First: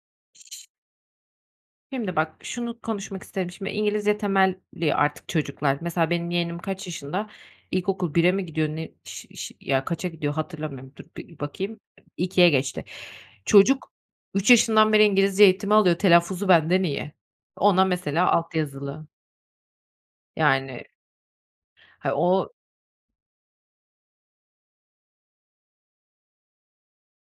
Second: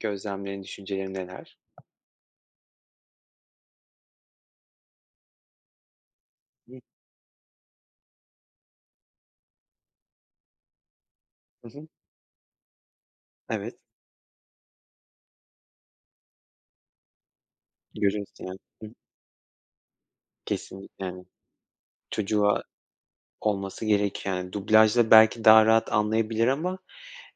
Gözlemlerin düşüncelerin neler? Şimdi bak, şunu konuşmak isterim şimdi. İngilizce temelli artık çocuklar, mesela benim yeğenim Hı. kaç yaşında? İlkokul 1'e mi gidiyor ne? Ş ş ya kaça gidiyor hatırlamıyorum. Dur bir Hı bakayım. hı. 2'e geçti. Evet. Çocuk, 3 yaşından beri İngilizce eğitimi alıyor, telaffuzu benden iyi. Ona mesela Görüyorsun, alt yani. Hı hı. yazılı Yani. Kesinlikle, yani. Ha, o Çocuğa olması gereken dublajda belki daha rahat anlayabilir ama,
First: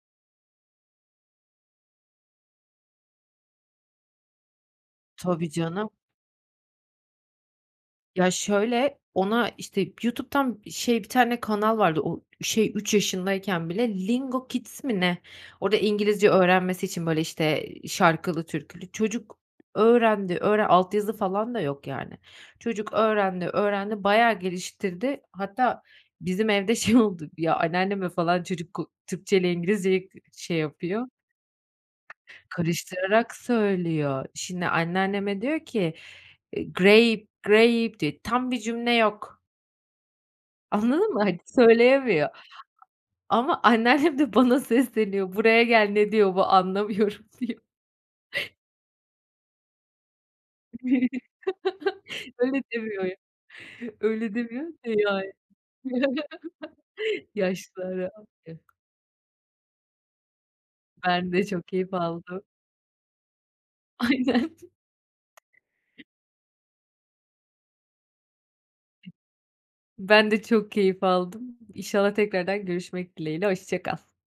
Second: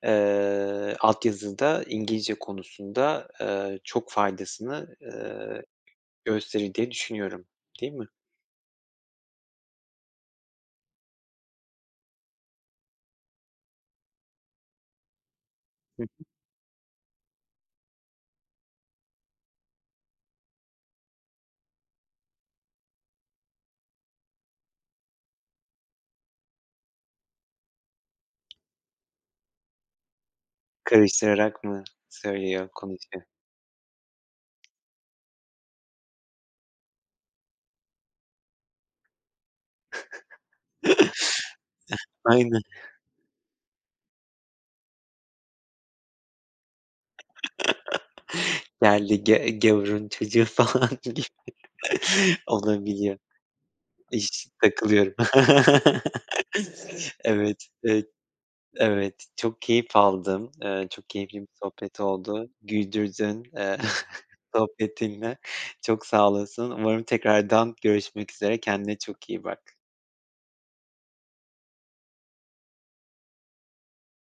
eee, altyazıda İngilizce konusunda, eee, çok faydasını, Tabii eee, canım. gösterir diye düşünüyorum, değil mi? Ya şöyle, ona işte, YouTube'dan şey, 1 tane kanal vardı, o şey, 3 yaşındayken bile, Lingo Kids mi ne, orada Hı hı. İngilizce öğrenmesi için böyle, işte, şarkılı, türkülü, çocuk öğrendi, öğren altyazı falan da yok yani. Çocuk öğrendi, öğrendi, bayağı geliştirdi. Hatta bizim evde şey oldu, ya anneanneme falan çocuk k Türkçeyle İngilizceyi k şey yapıyor, Karıştırarak mı söylüyor konuşuyor? Karıştırarak söylüyor. Şimdi anneanneme diyor ki, eee, great, grape diye tam bir cümle yok. Anladın mı? Hani söyleyemiyor. Aynen. A ama anneannem de bana sesleniyor, buraya gel ne diyor bu anlamıyorum diyor. Geldi ge gavurun çocuğu falan gibi Öyle demiyor yok, olabililiyor. öyle İş demiyor. takılıyorum. [unintelligible] Evet, eee, Yaşlılara.. [unintelligible] evet çok keyif aldım, eee, çok Ben keyifli de bir çok keyif sohbet aldım. oldu güldürdün, eee, Aynen. sohbetinle çok sağ olasın. Umarım tekrardan görüşmek üzere, kendine çok iyi bak. Ben de çok keyif aldım. İnşallah tekrardan görüşmek dileğiyle, hoşça kal.